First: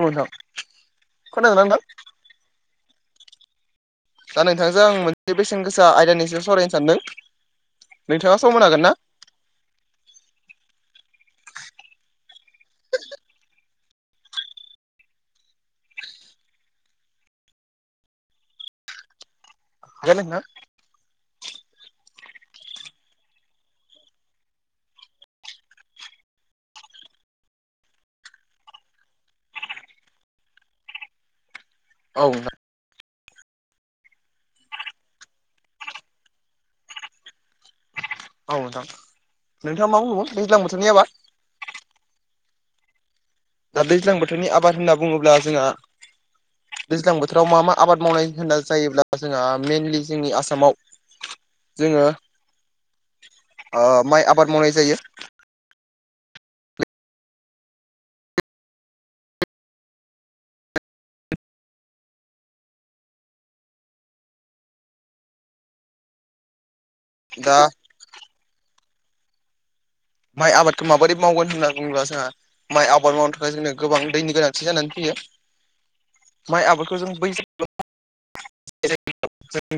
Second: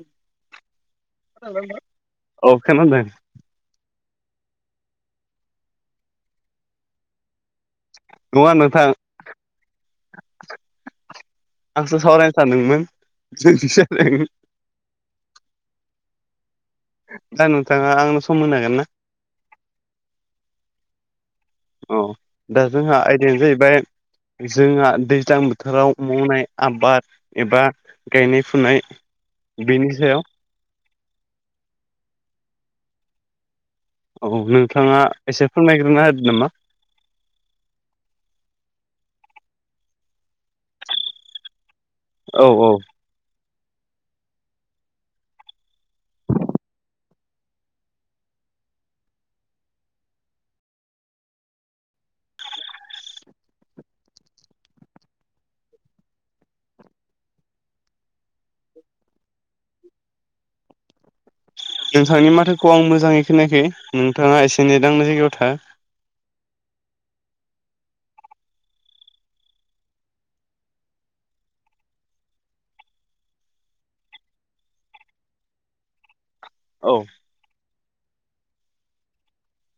औ नोंथां खोनादोंना नोंथां अ खोनादों दा नोंथांजों आं मोनसे बेसेन गोसा आयदानि सायाव सावरायनो सानदों नोंथाङा सम नङा होनो हागोन नोंथां ना? आंसो सावरायनो सानदोंमोन जों दा नोंथाङा आंनो सम होनो हागोन ना हेल नोंथां औ दा जोंहा आयदायानो जाहैबाय जोंहा दैज्लां बोथोराव मावनाय आबाद एबा गायनाय फुनाय बेनि सायाव औ औ नोंथाङा एसेफां नायग्रोना होदो नामा औ नोंथाङा मा बुंगोन दैज्लां बोथोरनिबा औ औ दा दैज्लां बोथोरनि आबाद होनना बुङोब्ला जोंहा दैज्लां बोथोराव मा मा आबाद मावनाय होनना जायोब्ला जोंहा मेइेनलि जोंनि आसामाव जोङो ओ माइ आबाद मावनाय जायो नोंथांनि माथोखौ आं मोजाङै खोनायाखै नोंथाङा एसे नेद नांनाय जायगायाव था दा माइ आबादखौ माबोरै मावगोन होनना बुङोब्ला जोंहा माइ आबाद मावनो थाखाय जोंनो गोबां दैनि गोनांथि जानानै फैयो माइ औ आबादखौ जों बै जों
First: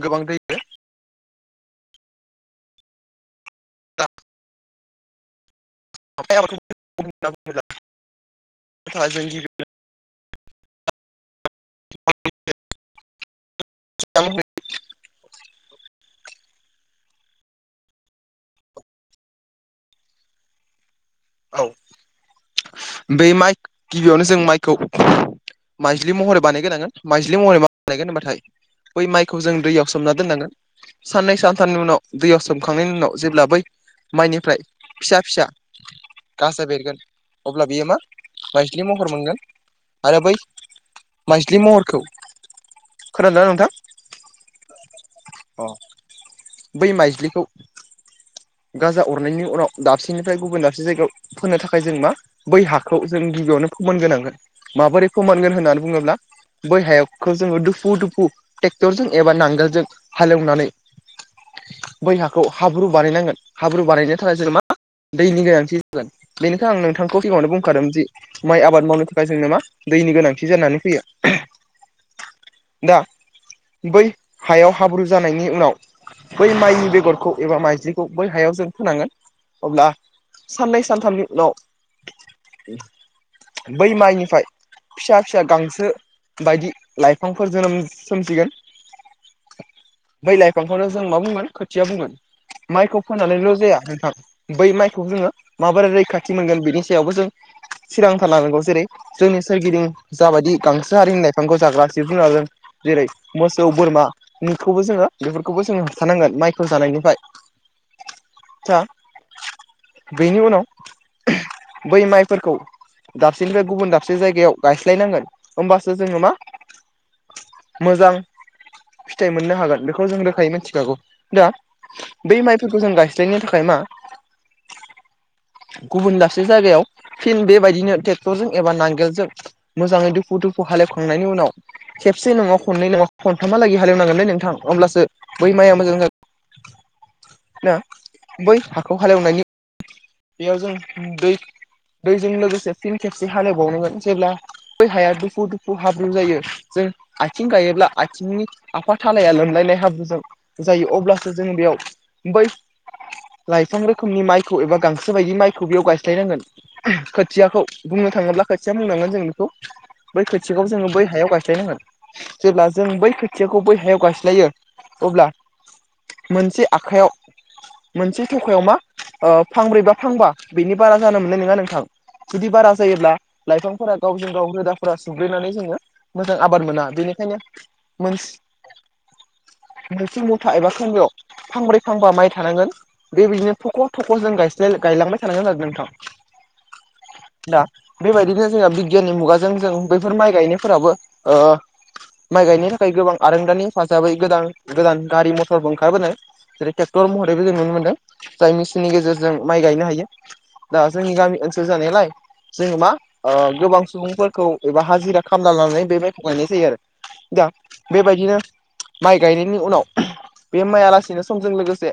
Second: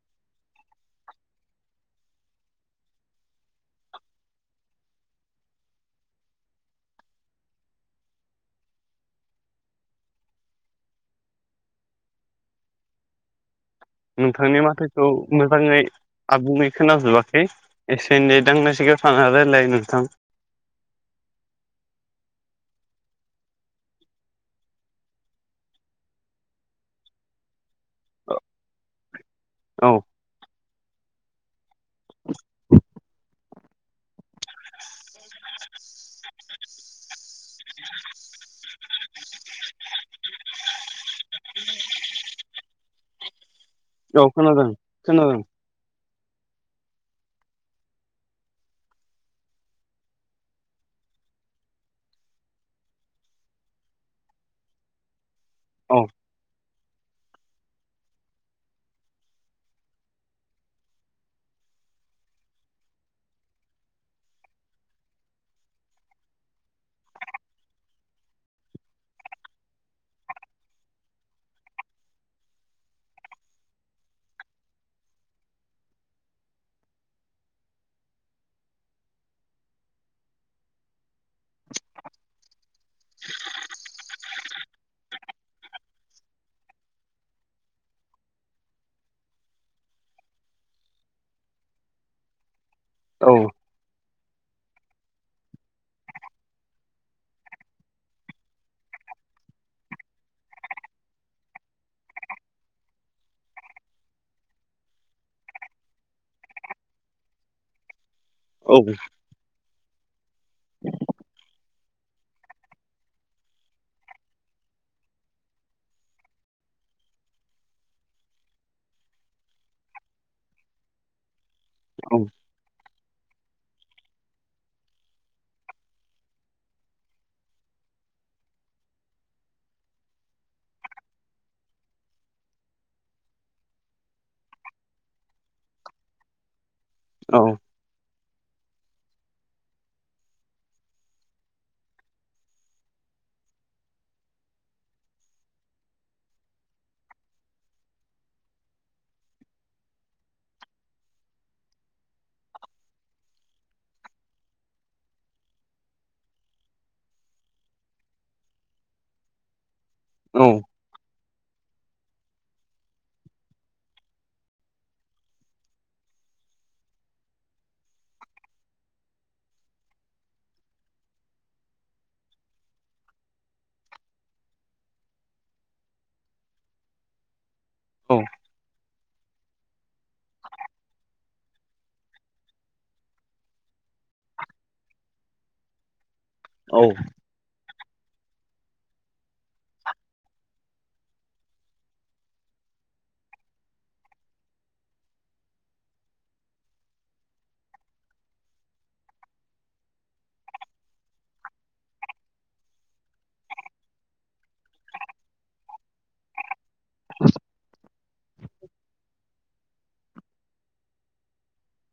गोबां दैखो दा [unintelligible] [unintelligible] गिबि नोंथांनि माथोखौ मोजाङै आबुङै खोनाजोबाखै एसे एनै नेट नांनाय सिगायाव थां रायलाय नोंथां औ बे माइ गिबियावनो जों माइखौ माइज्लि महरै बानायगोनांगोन माइज्लि महरै मा लायगोन होनबाथाय बै माइखौ जों दैयाव औ सोमना दोननांगोन साननै सानथामनि उनाव दैयाव सोमखांनायनि उनाव जेब्ला बै माइनिफ्राय फिसा फिसा गाजा बेरगोन [inaudible] अब्ला बियो मा माइस्लि महर मोनगोन आरो बै माइजलि महरखौ खोनादोंना नोंथां औ खोनादों खोनादों अ बै माइज्लिखौ गाजा अरनायनि उनाव दाबसेनिफ्राय गुबुन दाबसे जायगायाव फोनो थाखाय जों मा बै हाखौ जों गिबियावनो फोमोनग्रोनांगोन माबोरै फोमोनगोन होननानै औ बुङोब्ला बै हाखौ जोङो दुफु दुफु ट्रेक्टरजों एबा नांगोलजों हालेवनानै बै हाखौ हाब्रु बानायनांगोन हाब्रु बानायनो थाखाय जेन मा दैनि गोनांथि जागोन बेनिखाय आं नोंथांखौ सिगाङावनो बुंखादों जि माइ आबाद मावनो थाखाय जोंनो मा दैनि गोनांथि जानानै फैयो दा बै हायाव हाब्रु जानायनि उनाव बै माइनि बेगरखौ एबा माइज्लिखौ हायाव जों फोनांगोन अब्ला साननै सानथामनि बै माइनिफ्राय फिसा फिसा गांसो बायदि लाइफांफोर जोनोम सोमजिगोन बै लाइफांखौनो जों मा बुंगोन खोथिया बुंगोन माइखौ औ फोनानैल जाया नोंथां बै माइखौ जोङो माबोरै रैखाथि मोनगोन बेनि सायावबो जों [unintelligible] जेरै जोंनि सोरगिदिं जाबायदि गांसो हारिनि लाइफांखौ जाग्रा जिब जुनार जों जेरै मोसौ बोरमा बेखौबो जोङो बेफोरखौबो जोङो होबथानांगोन माइखौ जानायनिफ्राय औ दा औ बेनि उनाव बै माइफोरखौ दाबसेनिफ्राय गुबुन दाबसे जायगायाव गायस्लायनांगोन होनबासो जोङो मा मोजां फिथाइ मोननो हागोन बेखौ जों रोखायै मिथिखागौ दा औ बै माइफोरखौ जों गायस्लायनो थाखाय मा गुबुन दासे जायगायाव फिन बेबायदिनो ट्रेक्टरजों एबा नांगोलजों मोजाङै दुखु दुखु हालेवखांनायनि उनाव खेबसे नङा खननै नङा खनथामहालागि हालेवनांगोनलै नोंथां अब्लासो बै माइया मोजां जागोन ना बै हाखौ हालेवनायनि बेयाव जों दै दैजों लोगोसे फिन खेबसे हालेबावनांगोन जेब्ला बै हाया दुफु दुफु हाब्रुं जायो जों आथिं गायोब्ला आथिंनि आफा थालाया लोमलायनाय हाब्रुजों जायो अब्लासो जोङो बेयाव बै लाइफां रोखोमनि माइखौ एबा गांसो बायदि माइखौ बेयाव गायस्लायनांगोन खोथियाखौ बुंनो थाङोब्ला खोथिया बुंनांगोन जों बेखौ बै औ खोथियाखौ जोङो बै हायाव गायस्लायनांगोन जेब्ला जों बै खोथियाखौ बै हायाव गायस्लायो अब्ला मोनसे आखाइयाव मोनसे थफायाव मा फांब्रै बा फांबा बेनि बारा जानो मोननाय नङा नोंथां जुदि बारा जायोब्ला लाइफांफोरा गावजों गाव रोदाफोरा सुग्लेनानै जोङो मोजां आबाद मोना बेनिखायनो मोन औ मोनसे मथा एबा खोन्दोआव फांब्रै फांबा माइ थानांगोन बेबायदिनो थख' थख' जों गायलांबाय थानांगोन आरो नोंथां औ दा बेबायदिनो जोंहा बिगियाननि मुगाजों जों बैफोर माइ गायनायफोराबो माइ गायनो थाखाय गोबां आरोंदानि हाजाबै गोदान गोदान गारि मथरबो ओंखारबोदों जेरै ट्रेक्टर महरैबो जों नुनो मोनदों जाय मेसििननि गेजेरजों माइ गायनो हायो दा जोंनि गामि ओनसोल जानायलाय जोङो मा गोबां सुबुंफोरखौ एबा हाजिरा खामना लानानै बेबायखौ गायनाय जायो आरो दा बेबायदिनो माइ गायनायनि उनाव बे माइआलासे बिदिनो समजों लोगोसे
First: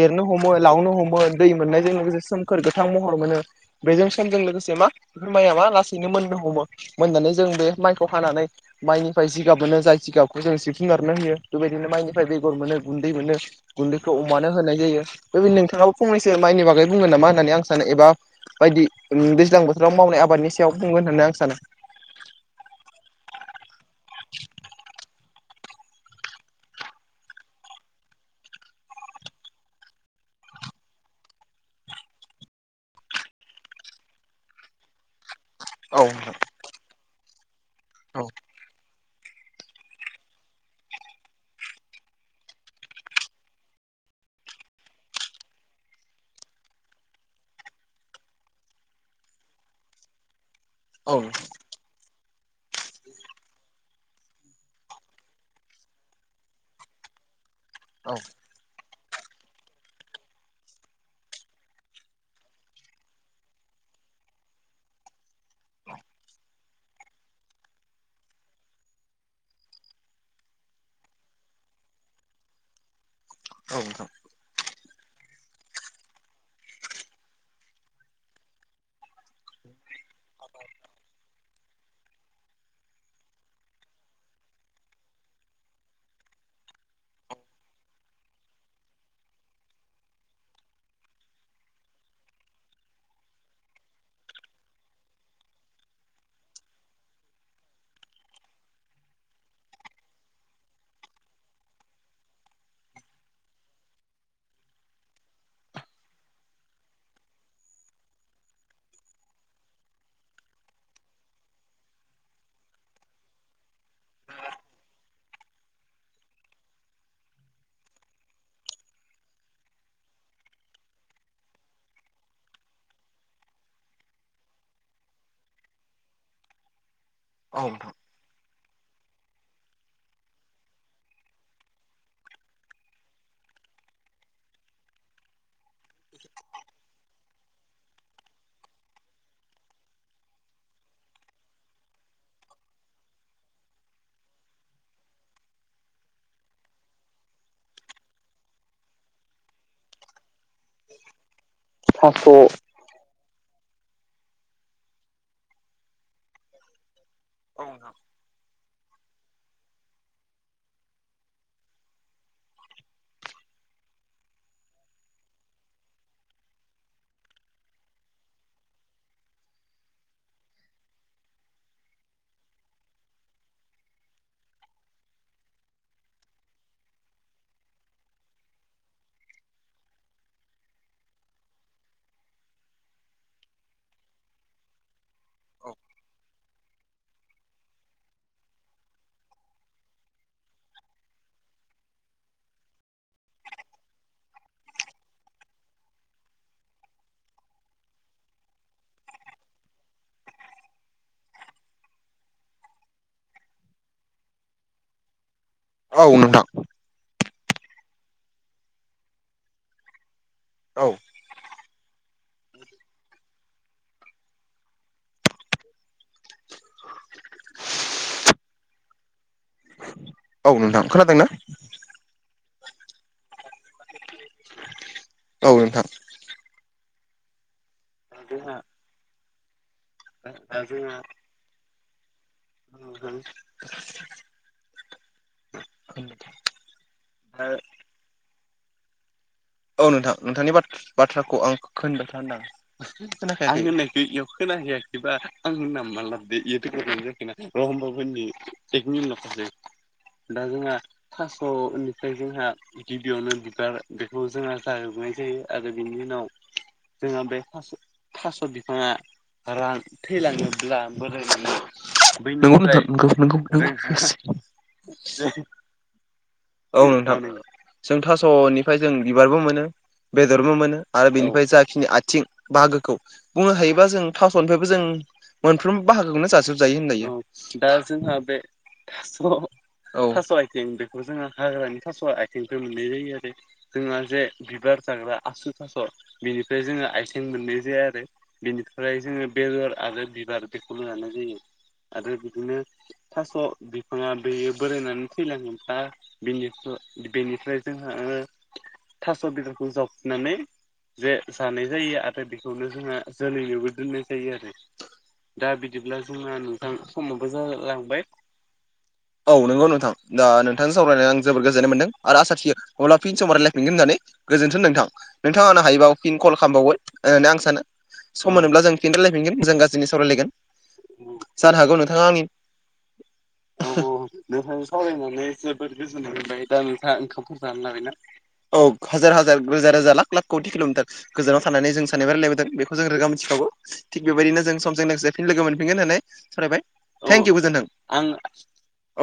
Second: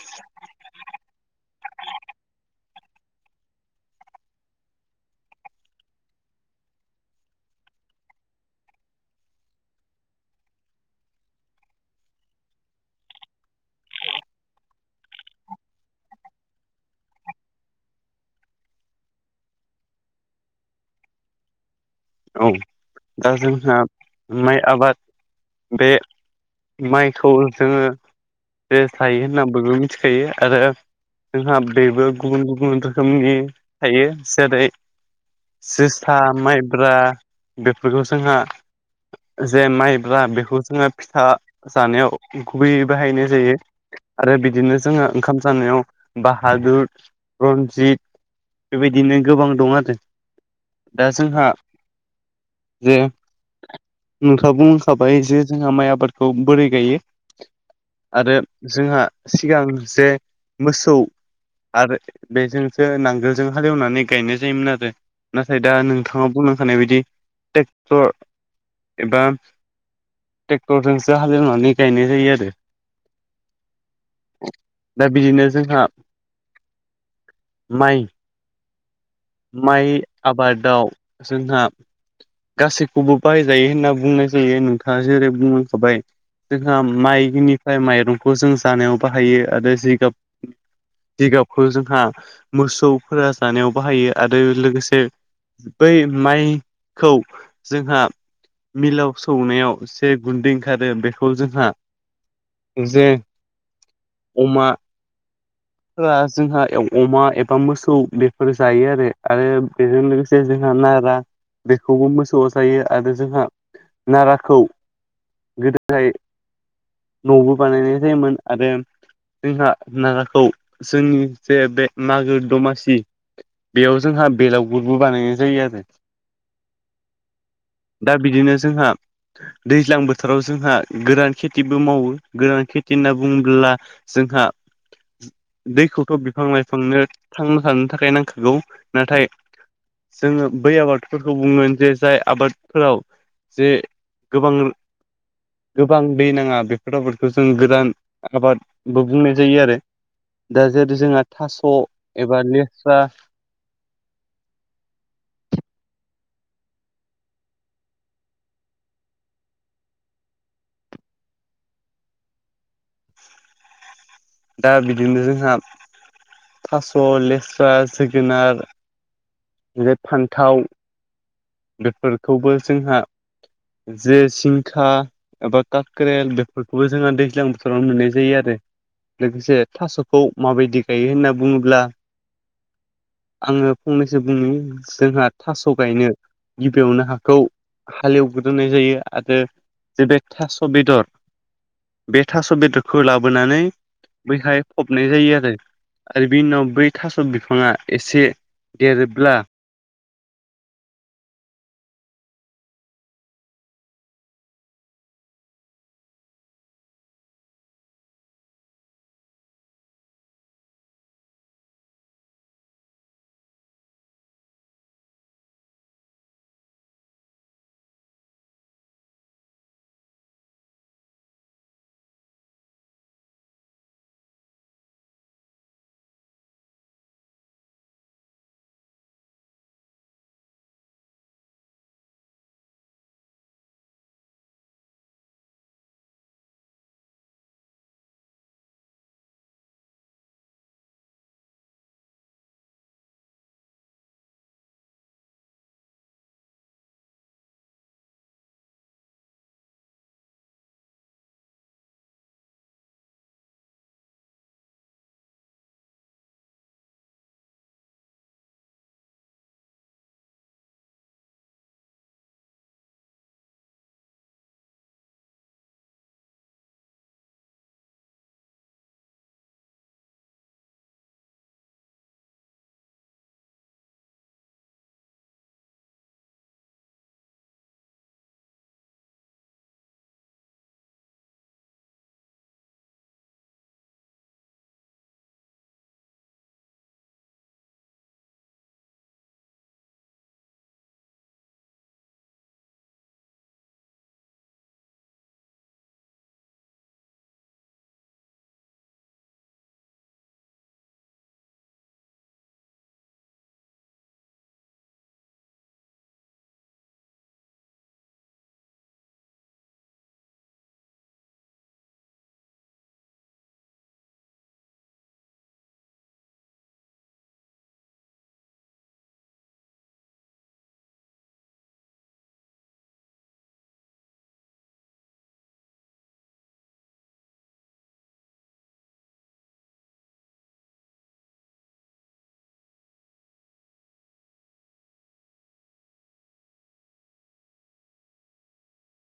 देरनो हमो लावनो हमो दै मोननायजों लोगोसे सोमखोर गोथां महर मोनो बेजों समजों लोगोसे मा बे माइाबा लासैनो मोननो हमो मोननानै जों बे माइखौ हानानै माइनिफ्राय जिगाब मोनो जाय जिगाबखौ जों जिब जुनारनो होयो बेबायदिनो माइनिफ्राय बेगर मोनो गुन्दै थिख बिदिनो गुन्दैखौ अमानो होनाय जायो बबिन नोंथाङाबो फंनैस माइनि बागै बुंङोन नामा होननानै आं सानो एबा बायदि दैज्लां बोथोराव मावनाय आबादनि सायाव बुंगोन होननानै आं सानो औ दा जोंहा माइ आबाद बे माइखौ जोङो रेस लायो होननानै बयबो मिथिखायो आरो जोंहा बेबो गुबुन गुबुन रोखोमनि थायो जेरै औ जोसा नोंथां माइब्रा बेफोरखौ जोंहा जे माइब्रा बेखौ जोङो फिथा जानायाव गुबैयै बाहायनाय जायो आरो बिदिनो जोङो ओंखाम जानायाव बाहादुर रन्जित बेबायदिनो गोबां दं आरो दा औ नोंथां औ नोंथां जोंहा जे नोंथाङा बुंखाबाय जे जोंहा माइ आबादखौ बोरै गायो आरो जोंहा सिगां जे मोसौ आरो बेजोंसो नांगोलजों हालेवनानै गायनाय जायोमोन आरो नाथाय दा नोंथाङा बुंलांखानाय बायदि ट्रेक्टर एबा ट्रेक्टरजोंसो हालेवनानै गायनाय जायो आरो औ नोंथां दा बिदिनो जोंहा माइ माइ आबादाव जोंहा गासैखौबो बाहायजायो होनना बुंनाय जायो नोंथाङा जेरै बुंलांखाबाय जोंहा माइनिफ्राय माइरंखौ जों जानायाव बाहायो आरो जिगाब जिगाबखौ जोंहा मोसौफोरा जानायाव बाहायो आरो लोगोसे बै माइखौ जोंहा मिलाव सौनायाव जे गुन्दै ओंखारो बेखौ जोंहा जे अमा फोर जोंहा अमा एबा मोसौ बेफोर जायो आरो आरो बेजों लोगोसे जोंहा नारा बेखौबो मोसौवा जायो आरो जोंहा नाराखौ गोदोहाय न'बो बानायनाय जायोमोन आरो जोंहा नागाखौ जोंनि जे बे मागो दमासि बेयाव जोंहा बेलावगुरबो बानायनाय जायो आरो औ दा बिदिनो जोंहा दैज्लां बोथोराव जोंहा गोोरान खेथिबो मावो गोरान खेथि होनना बुङोब्ला जोंहा दैखौथ' बिफां लाइफांनो थांना थानो थाखाय नांखागौ नाथाय जोङो बै आबादफोरखौ बुंगोन जे जाय आबादफोराव जे गोबां गोबां दै नाङा बेफोर रावफोरखौ जों गोदान आबादबो बुंनाय जायो आरो दा जेरै जोंहा थास' एबा औ लेस्रा औ नोंथां दा बिदिनो जोंहा थास' लेस्रा जोगोनार ओमफ्राय फान्थाव बेफोरखौबो जोंहा जे जिंखा एबा काक्रेल बेफोरखौबो जोंहा दैज्लां बोथोरावनो मोननाय जायो आरो लोगोसे थास'खौ माबायदि गायो होनना बुङोब्ला आङो फंनैसो बुंनि जोंहा थास' गायनो गिबियावनो हाखौ हालेव गोदोननाय जायो आरो जे बे थास' बेदर बे थास' बेदरखौ लाबोनानै बैहाय फबनाय जायो आरो आरो बिनि उनाव बै थास' बिफाङा एसे देरोब्ला औ नोंथां औ औ नोंथां खोनादों ना? औ नोंथां जोंहा दा जोंहा नुगोन [inaudible] औ नोंथां नोंथांनि बाथ्राखौ आं खोनबाय थानोदां आं होननायखौ इयाव खोनााहैयाखैबा आं होनना मा लाबोदो बेयोथ' गानो जाखो ना [unintelligible] दा जोंहा थास'निफ्राय जोंहा गिबियावनो बिबार खौ जोंहा जाहोबनाय जायो आरो बिनि उनाव जोंहा बे फ थास' बिफाङा रां थैलाङोब्ला बोराय मोना [unintelligible] औ नोंथां जों थास'निफ्राय जों बिबारबो मोनो बेदरबो मोनो आरो बेनिफ्राय जाखिनि आथिं बाहागोखौ बुंनो हायोबा जों थास'निफ्रायबो जों मोनफ्रोमबो बाहागोखौनो जाजोबजायो होनलायो दा जोंहा बे थास' औ थास' आथिं बेखौ जोंङो हाग्रानि थास' आथिंफोर मोननाय जायो आरो जोंहा जे बिबार जाग्रा आसु थास' बिनिफ्राय जोङो आथिं मोननाय जाया आरो बेनिफ्राय जोङो बेदर आरो बिबार बेखौनो जानाय जायो आरो बिदिनो थास' बिफाङा बेयो बोरायनानै थैलाङोब्ला निफ्रा बेनिफ्राय जोंहा थास' बेदरखौ जावखुनानै जे जानाय जायो आरो बेखौनो जोंहा जोलैनिबो दोननाय जायो आरो दा बिदिब्ला जोंना नोंथां समावबो जालांबाय औ नंगौ नोंथां दा नोंथांजों सावरायनानै आं जोबोद गोजोननाय मोनदों आरो आसा थियो अब्ला फिन समाव रायलायफिनगोन होननानै गोजोनथों नोंथां नोंथां आं हायोबा फिन कल खालामबावगबाय होननानै आं सानो सम मोनोब्ला जों फिन रायलायफिनगोन मोजां गाज्रि सावरायलायगोन जानो हागौ नोंथाङा आंनि औ नोंथां सावरायनानै जोबोद गोजोन मोनबाय दा नोंथां ओंखामखौ जानो लाबायना औ हाजार हाजार रोजा रोजा लाख लाख खौटि किल'मिटार गोजानाव थानानै जों सानैबो रायलायबोदों बेखौ जों रोखा मिथिखागौ थिग बेबायदिनो जों समजों लोगोसेफिनो लोगो मोनफिनगोन होननानै सरायबाय थेंक इउ गोजोनथों आं